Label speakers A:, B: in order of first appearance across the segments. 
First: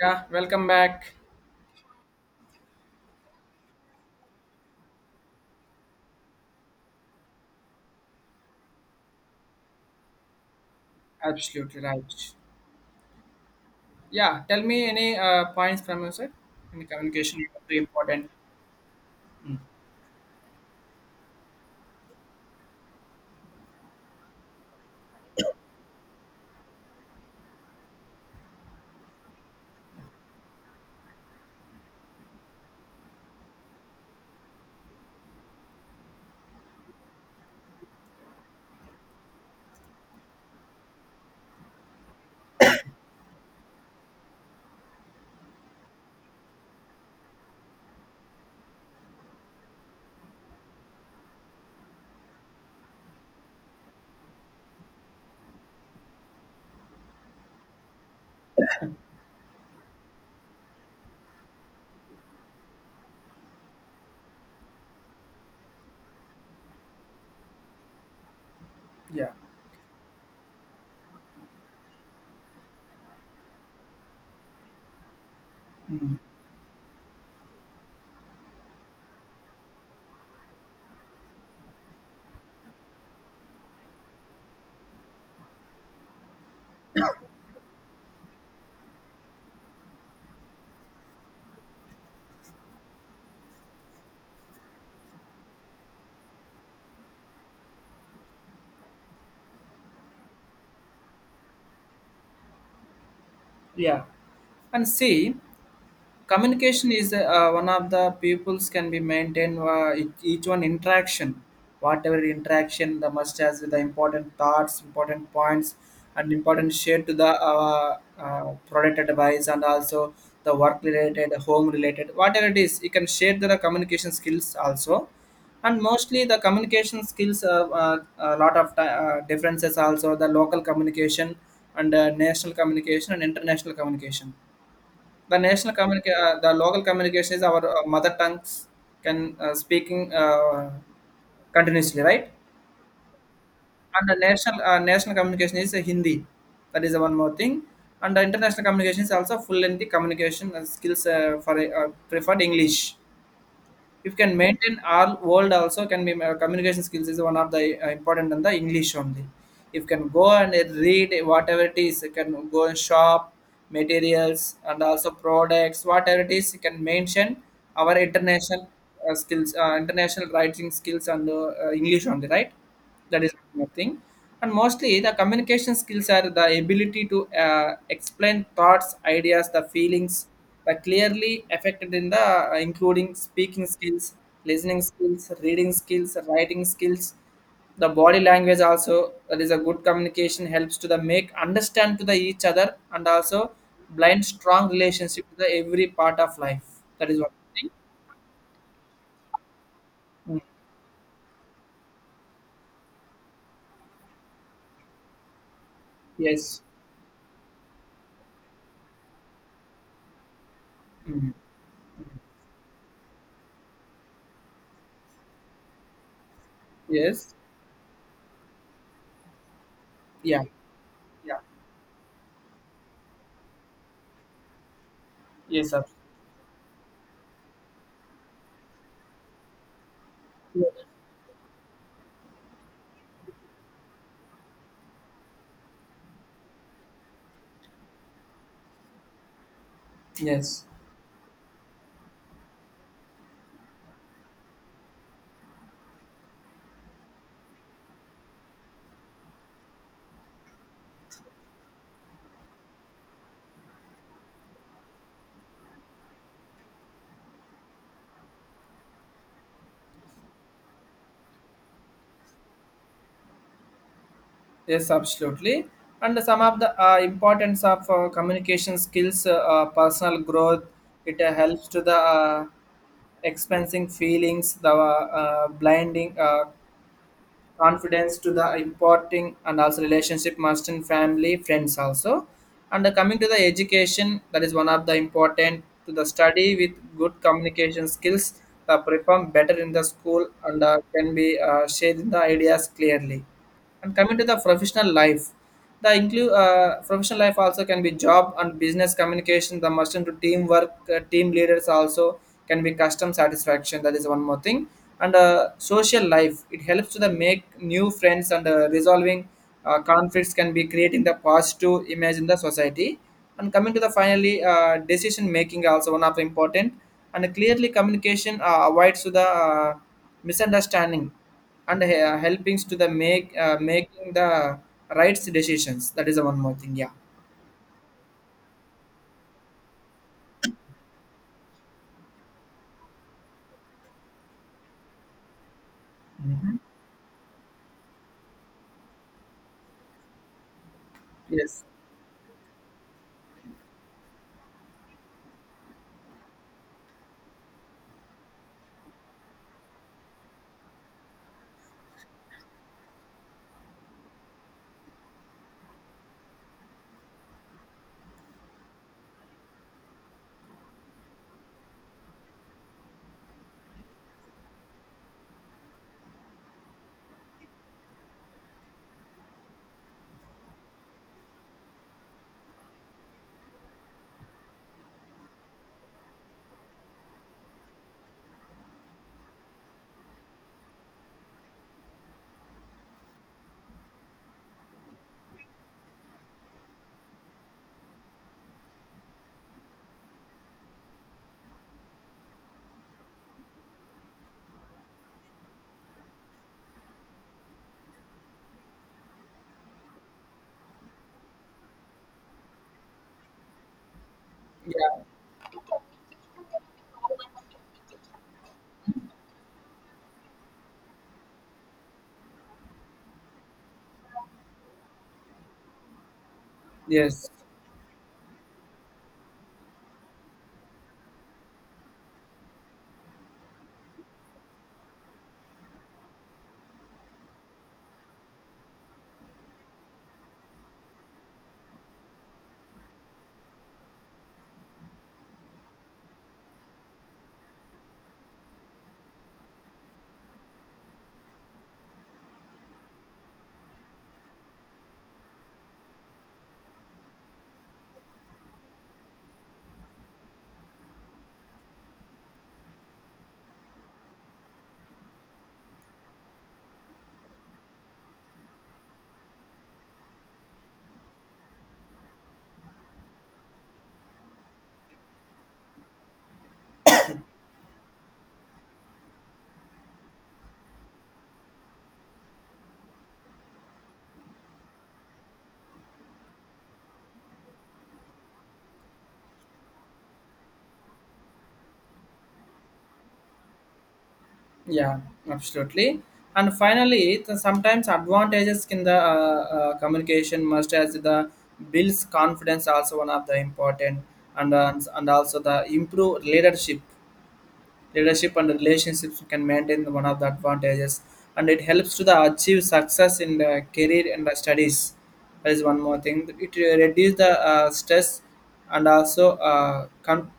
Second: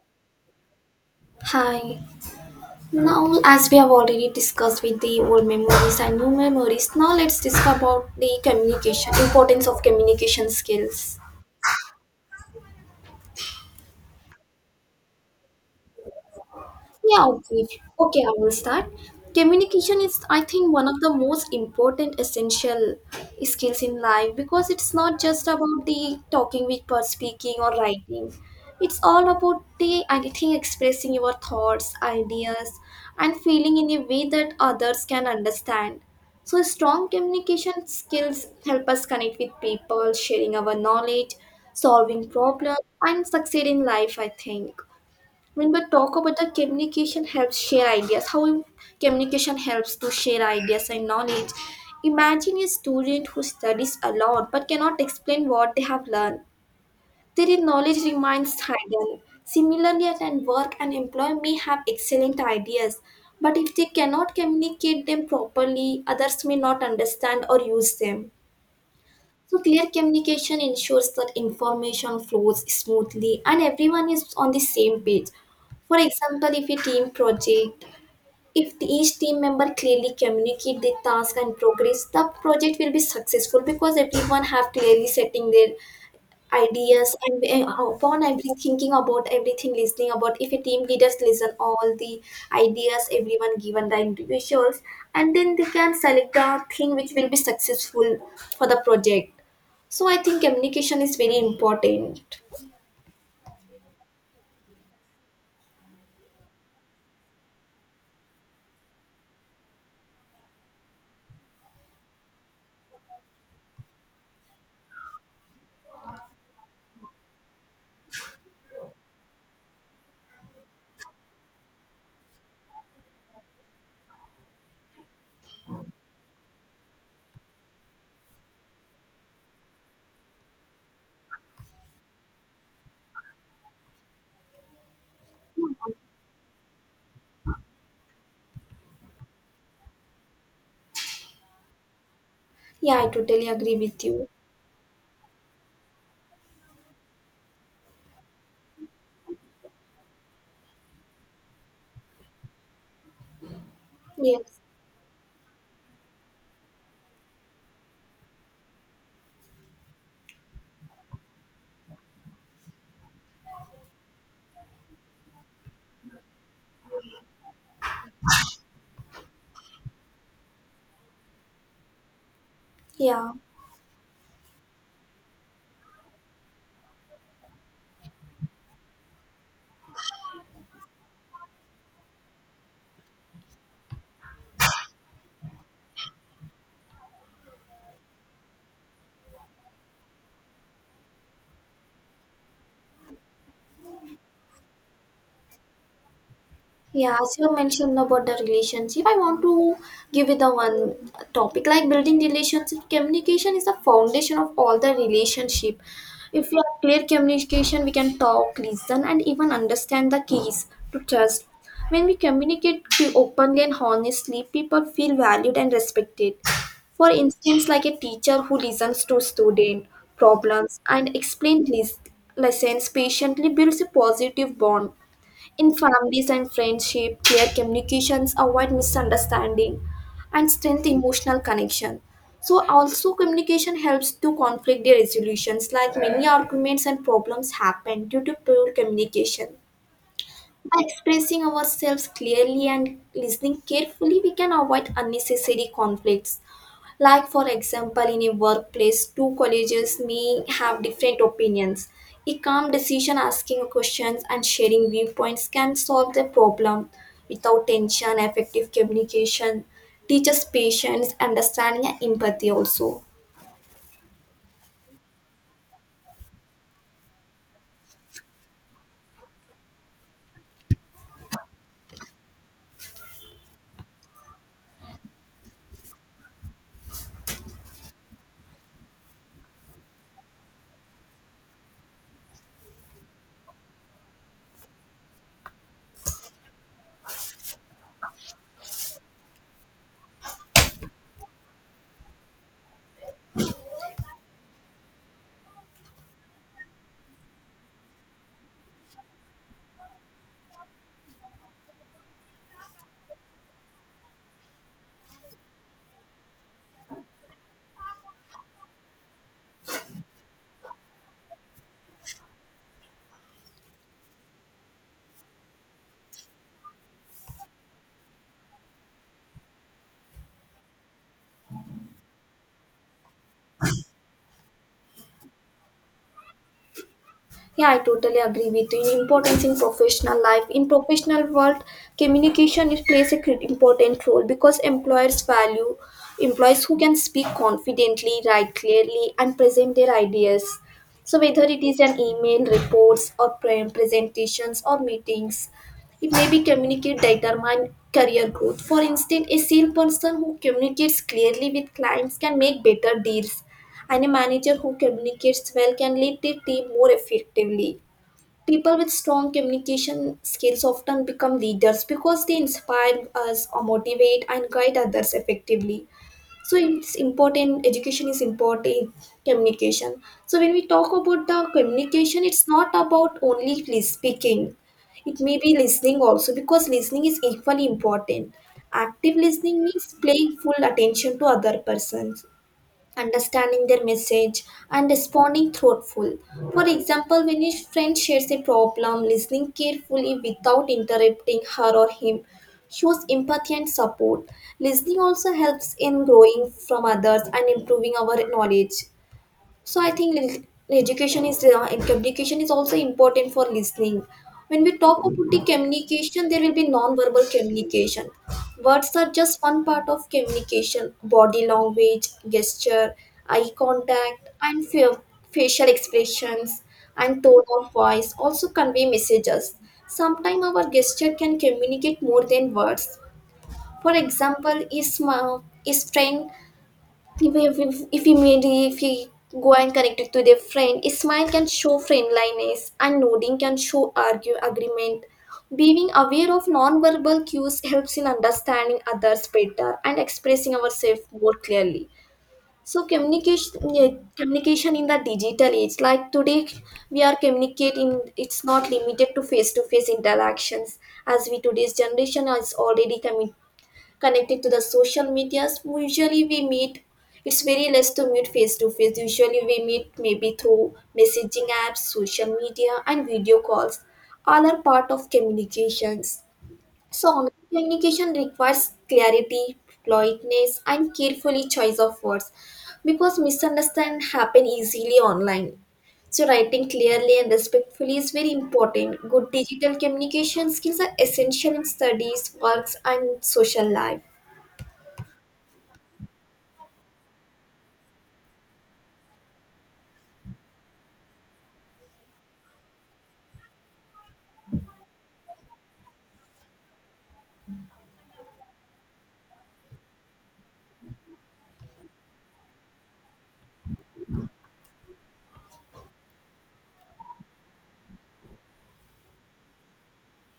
A: Yeah, welcome back.
B: Hi. Now, as we have already discussed with the old memories and new memories, now let's discuss about the communication importance of communication skills.
A: Absolutely right. Yeah, tell me any points from your side. Any
B: Yeah,
A: communication is
B: okay.
A: very
B: Okay,
A: important.
B: I will start.
A: Mm.
B: Communication is, I think, one of the most important essential skills in life because it's not just about the talking with per speaking or writing. It's all about the, I think, expressing your thoughts, ideas, and feeling in a way that others can understand. So, strong communication skills help us connect with people, sharing our knowledge, solving problems, and succeed in life, I think. When we talk about the communication helps share ideas, communication helps to share ideas and knowledge. Imagine a student who studies a lot but cannot explain what they have learned. Their knowledge remains hidden. Similarly, at an work, an employee may have excellent ideas, but if they cannot communicate them properly, others may not understand or use them.
A: Yeah.
B: So, clear communication ensures that information flows smoothly and everyone is on the same page. For
A: Mm.
B: example, if a team project, if the- each team member clearly communicate the task and progress, the project will be successful because everyone have clearly setting their ideas and upon every thinking about everything, listening about if a team leaders listen all the ideas everyone given the individuals, and then they can select the thing which will be successful for the project. So I think communication is very important.
A: Yeah. And see, communication is one of the peoples can be maintained, each one interaction, whatever interaction the must has, with the important thoughts, important points, and important share to the uh, product advice, and also the work related, home related, whatever it is, you can share the communication skills also. And mostly the communication skills, a lot of differences also, the local communication and national communication and international communication. The local communication is our mother tongues, can speaking continuously, right?
B: Yeah, I totally agree with
A: And the
B: you.
A: national communication is Hindi. That is the one more thing. And the international communication is also full lengthy communication skills, for preferred English. If can
B: Yes.
A: maintain our world also, can be communication skills is one of the important than the English only. If can go and read whatever it is, you can go and shop materials and also products, whatever it is, you can mention our international skills, international writing skills, and english only, right? That
B: Yeah.
A: is nothing. And mostly the communication skills are the ability to explain thoughts, ideas, the feelings are clearly affected, in the including speaking skills, listening skills, reading skills, writing skills, the body language also. That is, a good communication helps to the make understand to the each other, and also blind strong relationship to the every part of life. That
B: Yeah,
A: is
B: as
A: one
B: you
A: thing.
B: mentioned about the relationship, I want to give you
A: Mm.
B: the one topic like building relationship. Communication is the foundation of all the relationship. If we
A: Yes.
B: have clear communication, we can talk, listen, and even understand the keys to
A: Mm.
B: trust. When we communicate to openly and honestly, people feel valued and respected. For
A: Yes.
B: instance, like a teacher who listens to student
A: Yeah.
B: problems and
A: Yeah.
B: explains lessons patiently builds a positive bond.
A: Yes
B: In
A: sir.
B: families and friendship, clear communications avoid misunderstanding and strengthen emotional connection. So also communication helps to conflict resolutions like many arguments and problems happen due to poor communication.
A: Yes,
B: By expressing ourselves clearly and listening carefully, we can avoid unnecessary conflicts. Like, for example, in a workplace, two colleagues may have different opinions. A calm decision asking questions and sharing viewpoints can solve the problem without tension, effective communication, teaches patience, understanding, and empathy also.
A: yes, absolutely. And some of the importance of communication skills, personal growth, it helps to the expensing feelings, the blinding, confidence to the importing, and also relationship must, and family friends also. And coming to the education, that is one of the important, to the study with good communication skills, that perform better in the school, and can be shared in the ideas clearly. And coming to the professional life, the include professional life also, can be job and business communication. The must into teamwork, team leaders also, can be custom satisfaction. That is one more thing. And social life, it helps to the make new friends, and resolving conflicts, can be creating the positive image in the society. And coming to the finally, decision making also one of the important, and clearly communication avoids to the misunderstanding, and helpings to the make making the rights decisions. That is the one more thing. Yeah.
B: Yeah, I totally agree with you. Importance in professional life. In professional world, communication is important role because employers value
A: Hmm.
B: employees who can speak confidently, write clearly, and present their ideas. So whether it
A: Yes.
B: is an email, reports, or presentations or meetings, it may be communicate determine career growth. For instance, a salesperson who communicates clearly with clients can make better deals and a manager who communicates well can lead their team more effectively. People with strong communication skills often become leaders because they inspire us, or motivate, and guide others effectively. So it's important. Education is important. Communication. So when we talk about the communication, it's not about only speaking. It may be listening also because listening is equally important. Active listening means paying full attention to other persons, understanding their message, and responding thoughtful. For example, when a friend shares a problem, listening carefully without interrupting her or him shows empathy and support. Listening also helps in growing from others and improving our knowledge. So I think education is and communication is also important for listening. When we talk
A: Yeah.
B: about the communication, there will be non-verbal communication. Words are just one part of communication. Body language, gesture, eye contact, and facial expressions and
A: Yes.
B: tone of voice also convey messages. Sometimes our gesture can communicate more than words. For example, a smile, a strain, if you maybe if he go and connect it to their friend, a smile can show friendliness and nodding can show argue agreement. Being aware of non-verbal cues helps in understanding others better and expressing ourselves more clearly. So communication, yeah, communication in the digital age like today, we are communicating, it's not limited to face interactions. As we today's generation is already coming connected to the social medias, usually we meet, it's very less to meet face to face. Usually we meet maybe through messaging apps, social media, and video calls. All are part of communications. So online communication requires clarity, politeness, and carefully choice of words, because misunderstand happen easily online. So writing clearly and respectfully is very important. Good digital communication skills are essential in studies, works, and social life.
A: Yeah, absolutely. And finally, the sometimes advantages in the communication must, as the builds confidence also one of the important, and also the improve leadership and relationships can maintain, one of the advantages. And it helps to the achieve success in the career and the studies. That is one more thing. It reduces the stress, and also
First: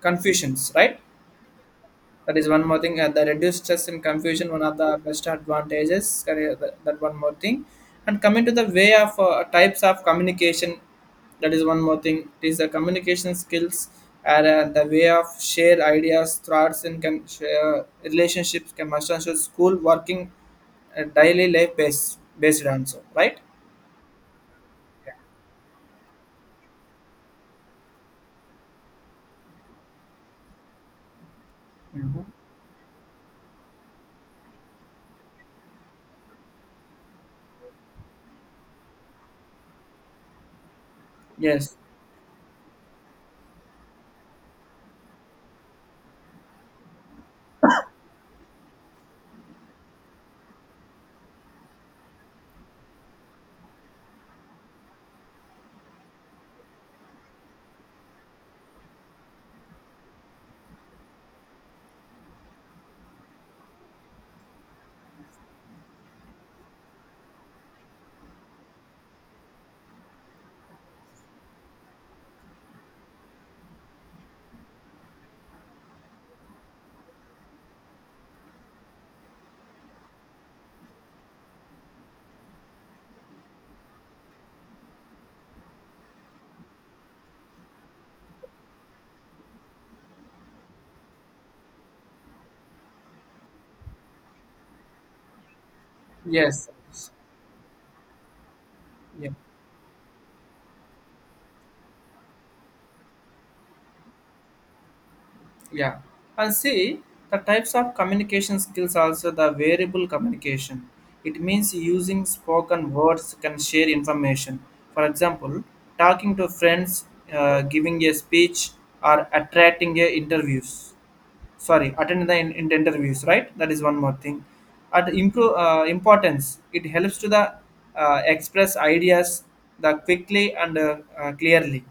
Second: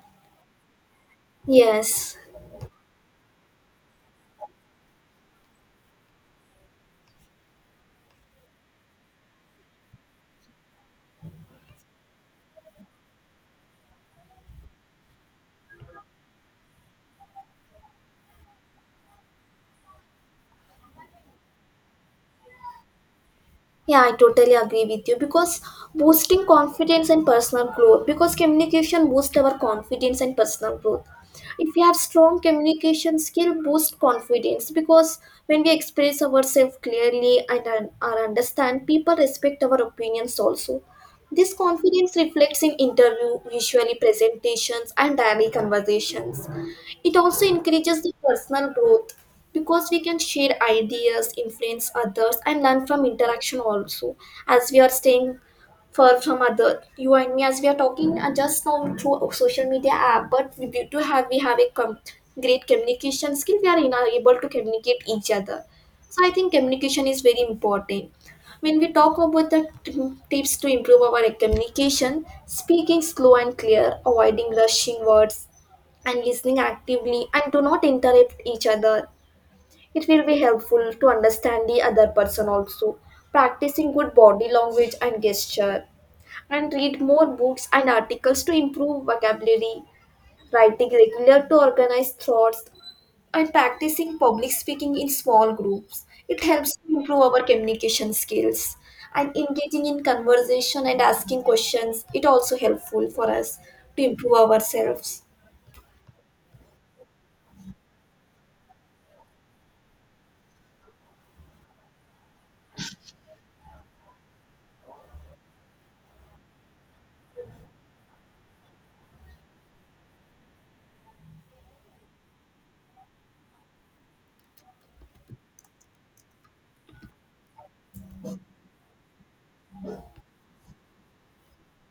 A: confusions, right?
B: Yes.
A: That is one more thing. The reduced stress and confusion, one of the best advantages. Correct. That one more thing. And coming to the way of types of communication, that is one more thing. It is the communication skills, and the way of share ideas, thoughts, and can share relationships, can must and should, school working, daily life based on, so right.
B: Yeah, I totally agree with you because boosting confidence and personal growth because communication boosts our confidence and personal growth. If we have
A: Mhm.
B: strong communication skill, boost confidence because when we express ourselves clearly and are understand, people respect our opinions also. This
A: Yes.
B: confidence reflects in interview, visually presentations, and daily conversations. It also encourages the personal growth because we can share ideas, influence others, and learn from interaction also. As we are staying far from other, you and me, as we are talking just now through social media app, but we have a great communication skill, we are are able to communicate each other. So I think communication is very important. When we talk about the tips to improve our communication, speaking slow and clear, avoiding rushing words, and listening actively and do not interrupt each other, it will be helpful to understand the other person also. Practicing good body language and gesture, and read more books and articles to improve vocabulary. Writing regular to organize thoughts, and practicing public speaking in small groups. It
A: Yes.
B: helps to improve our communication skills
A: Yeah.
B: and engaging in conversation and asking questions. It also helpful for us to improve ourselves.
A: Yeah, and see, the types of communication skills also, the variable communication. It means using spoken words can share information. For example, talking to friends, giving a speech, or attracting a interviews. Sorry, attend the interviews. Right, that is one more thing. At improve importance, it helps to the express ideas the quickly and clearly.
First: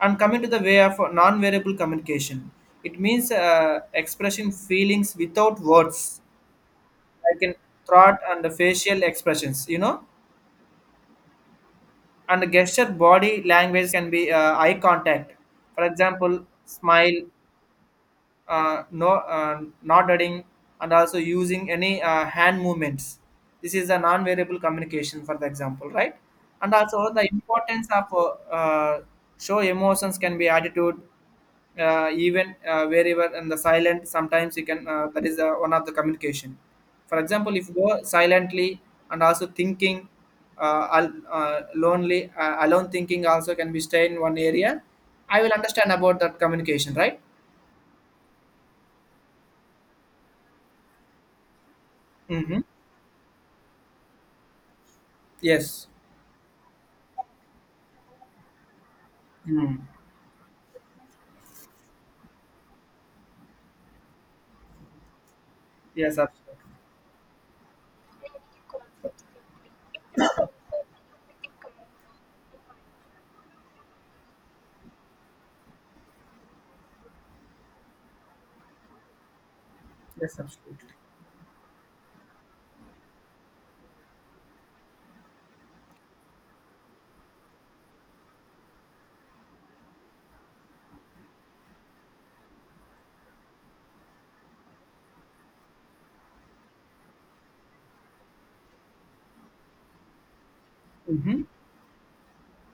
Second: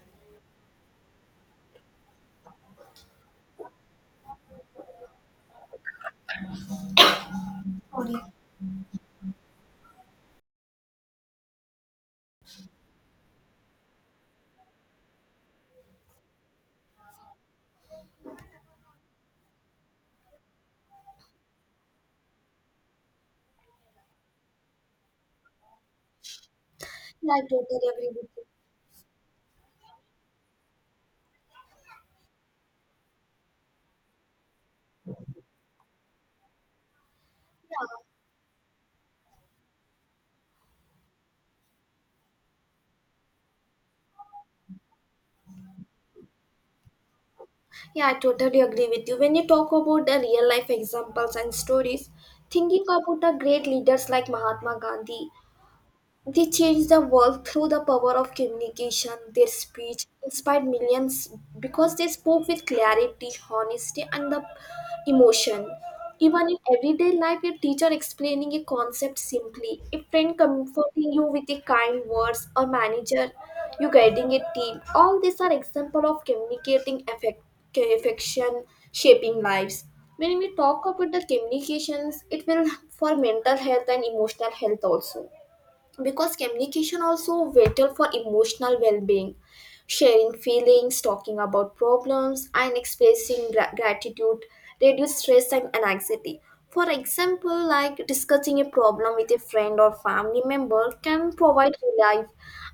A: And coming to the way of non-variable communication, it means expressing feelings without words, like in
B: Sorry.
A: thought and the facial expressions, and the gesture, body language, can be eye contact. For example, smile, no, nodding, and also using any hand movements. This is a non-variable communication, for the example, right? And also the
B: Yeah, I totally
A: importance of,
B: agree with you.
A: show emotions, can be attitude, even wherever, and the silent sometimes, you can that is one of the communication. For example, if you go silently, and also thinking, al- lonely alone thinking also, can be stay in one area. I will understand about that communication, right?
B: Yeah, I totally agree with you. When you talk about the real life examples and stories,
A: Hmm.
B: thinking about the great leaders like Mahatma Gandhi,
A: Yes.
B: they changed the world through the power of communication. Their
A: Hmm.
B: speech inspired millions because they spoke with clarity, honesty, and the emotion.
A: Yes,
B: Even in
A: absolutely.
B: everyday life, a teacher explaining a concept simply, a friend comforting you with a kind words, or manager you guiding a team. All these are example of communicating effect, affection, shaping lives. When
A: Yes,
B: we talk
A: absolutely.
B: about the communications, it will for mental health and emotional health also because communication also vital for emotional well-being, sharing feelings, talking about problems, and expressing gratitude reduce stress and anxiety. For example, like discussing a problem with a friend or family member can
A: Mm-hmm.
B: provide relief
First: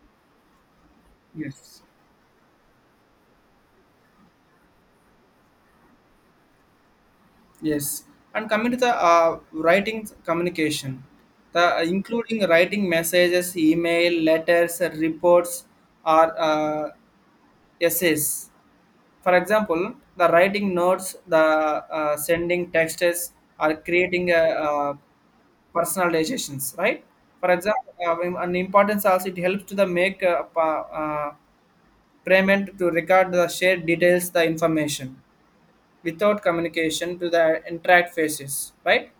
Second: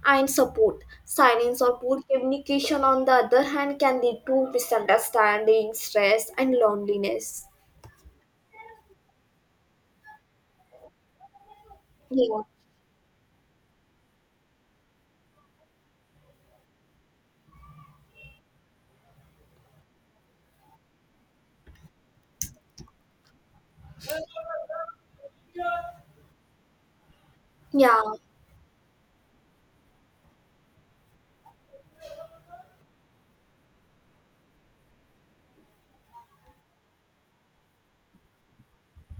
B: and support. Silence or
A: Yes.
B: poor communication on the other hand can lead to misunderstanding, stress, and loneliness.
A: Yes. And coming to the writing communication, the
B: Yeah.
A: including writing messages, email, letters, reports, or essays. For example, the writing notes, the sending texts, or creating a personalizations. Right. For example,
B: Yeah.
A: and importance also, it helps to the make payment, to record the shared details, the information without communication, to the interact phases, right?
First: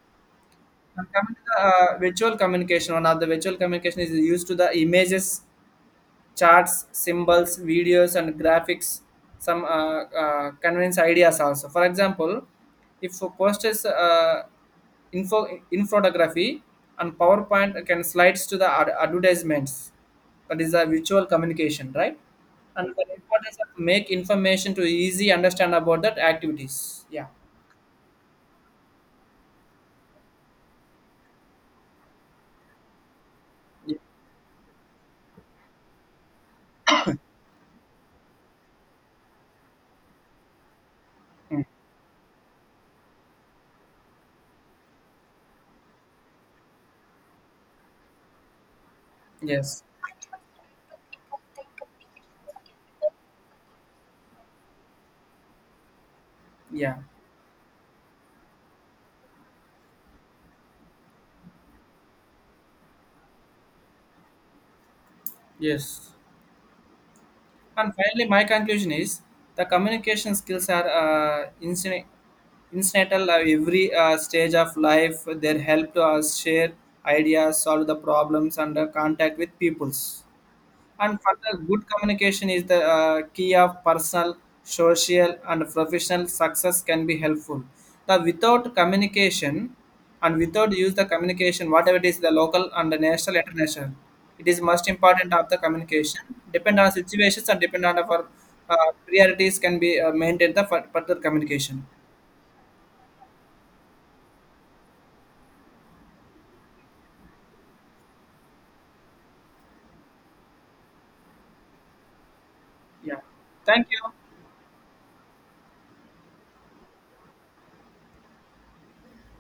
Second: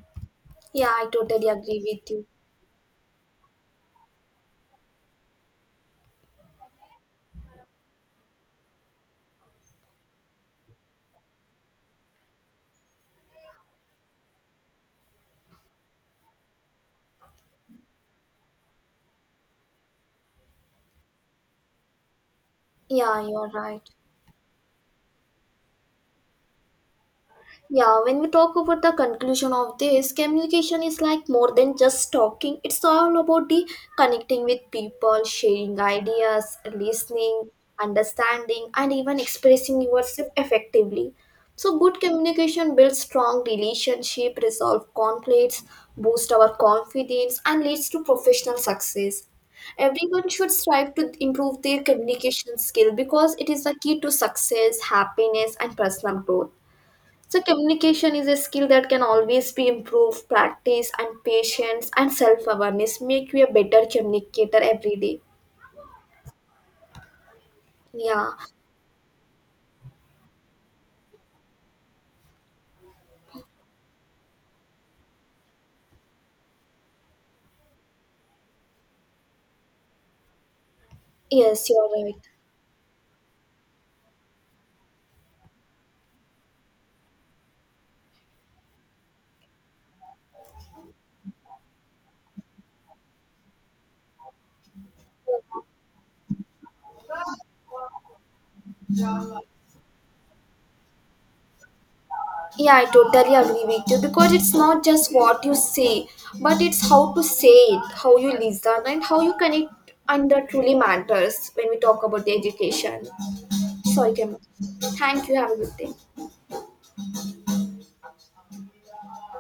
B: Yeah, I
A: And coming to
B: totally
A: the
B: agree with you.
A: virtual communication. One of the virtual communication is used to the images, charts, symbols, videos, and graphics, some convince ideas also. For example, if a post is info infography and PowerPoint can slides to the advertisements. That is a visual communication, right? And the
B: Yeah, you're
A: importance of
B: right.
A: make information to easy understand about that activities. Yeah.
B: Yeah, when we talk about the conclusion of this, communication is like more than just talking. It's all about the
A: Yeah.
B: connecting with people, sharing ideas, listening, understanding, and even expressing yourself effectively.
A: Mm.
B: So good communication builds strong relationship, resolve conflicts, boost our confidence, and leads to professional success.
A: Yes.
B: Everyone should strive to improve their communication skill because it is the key to success, happiness, and personal growth.
A: Yeah.
B: So communication is a skill that can always be improved. Practice and patience and self-awareness make you a better communicator every day.
A: Yes. And finally,
B: Yeah.
A: my conclusion is, the communication skills are incidental at every stage of life. They help to us share ideas, solve the problems, and contact with peoples. And further,
B: Yes,
A: good
B: you're right.
A: communication is the key of personal, social, and professional success, can be helpful. The without communication, and without use the communication, whatever it is, the local and the national, international, it is most important of the communication. Depend on situations, and depend on our uh, priorities, can be maintained the further communication.
B: Yeah, I totally agree with you because it's not just what you say, but it's how to say it, how you listen, and how you connect, and that truly matters when we talk about the education.
A: Yeah. Thank you.
B: Sorry, Kim. Thank you. Have a good day.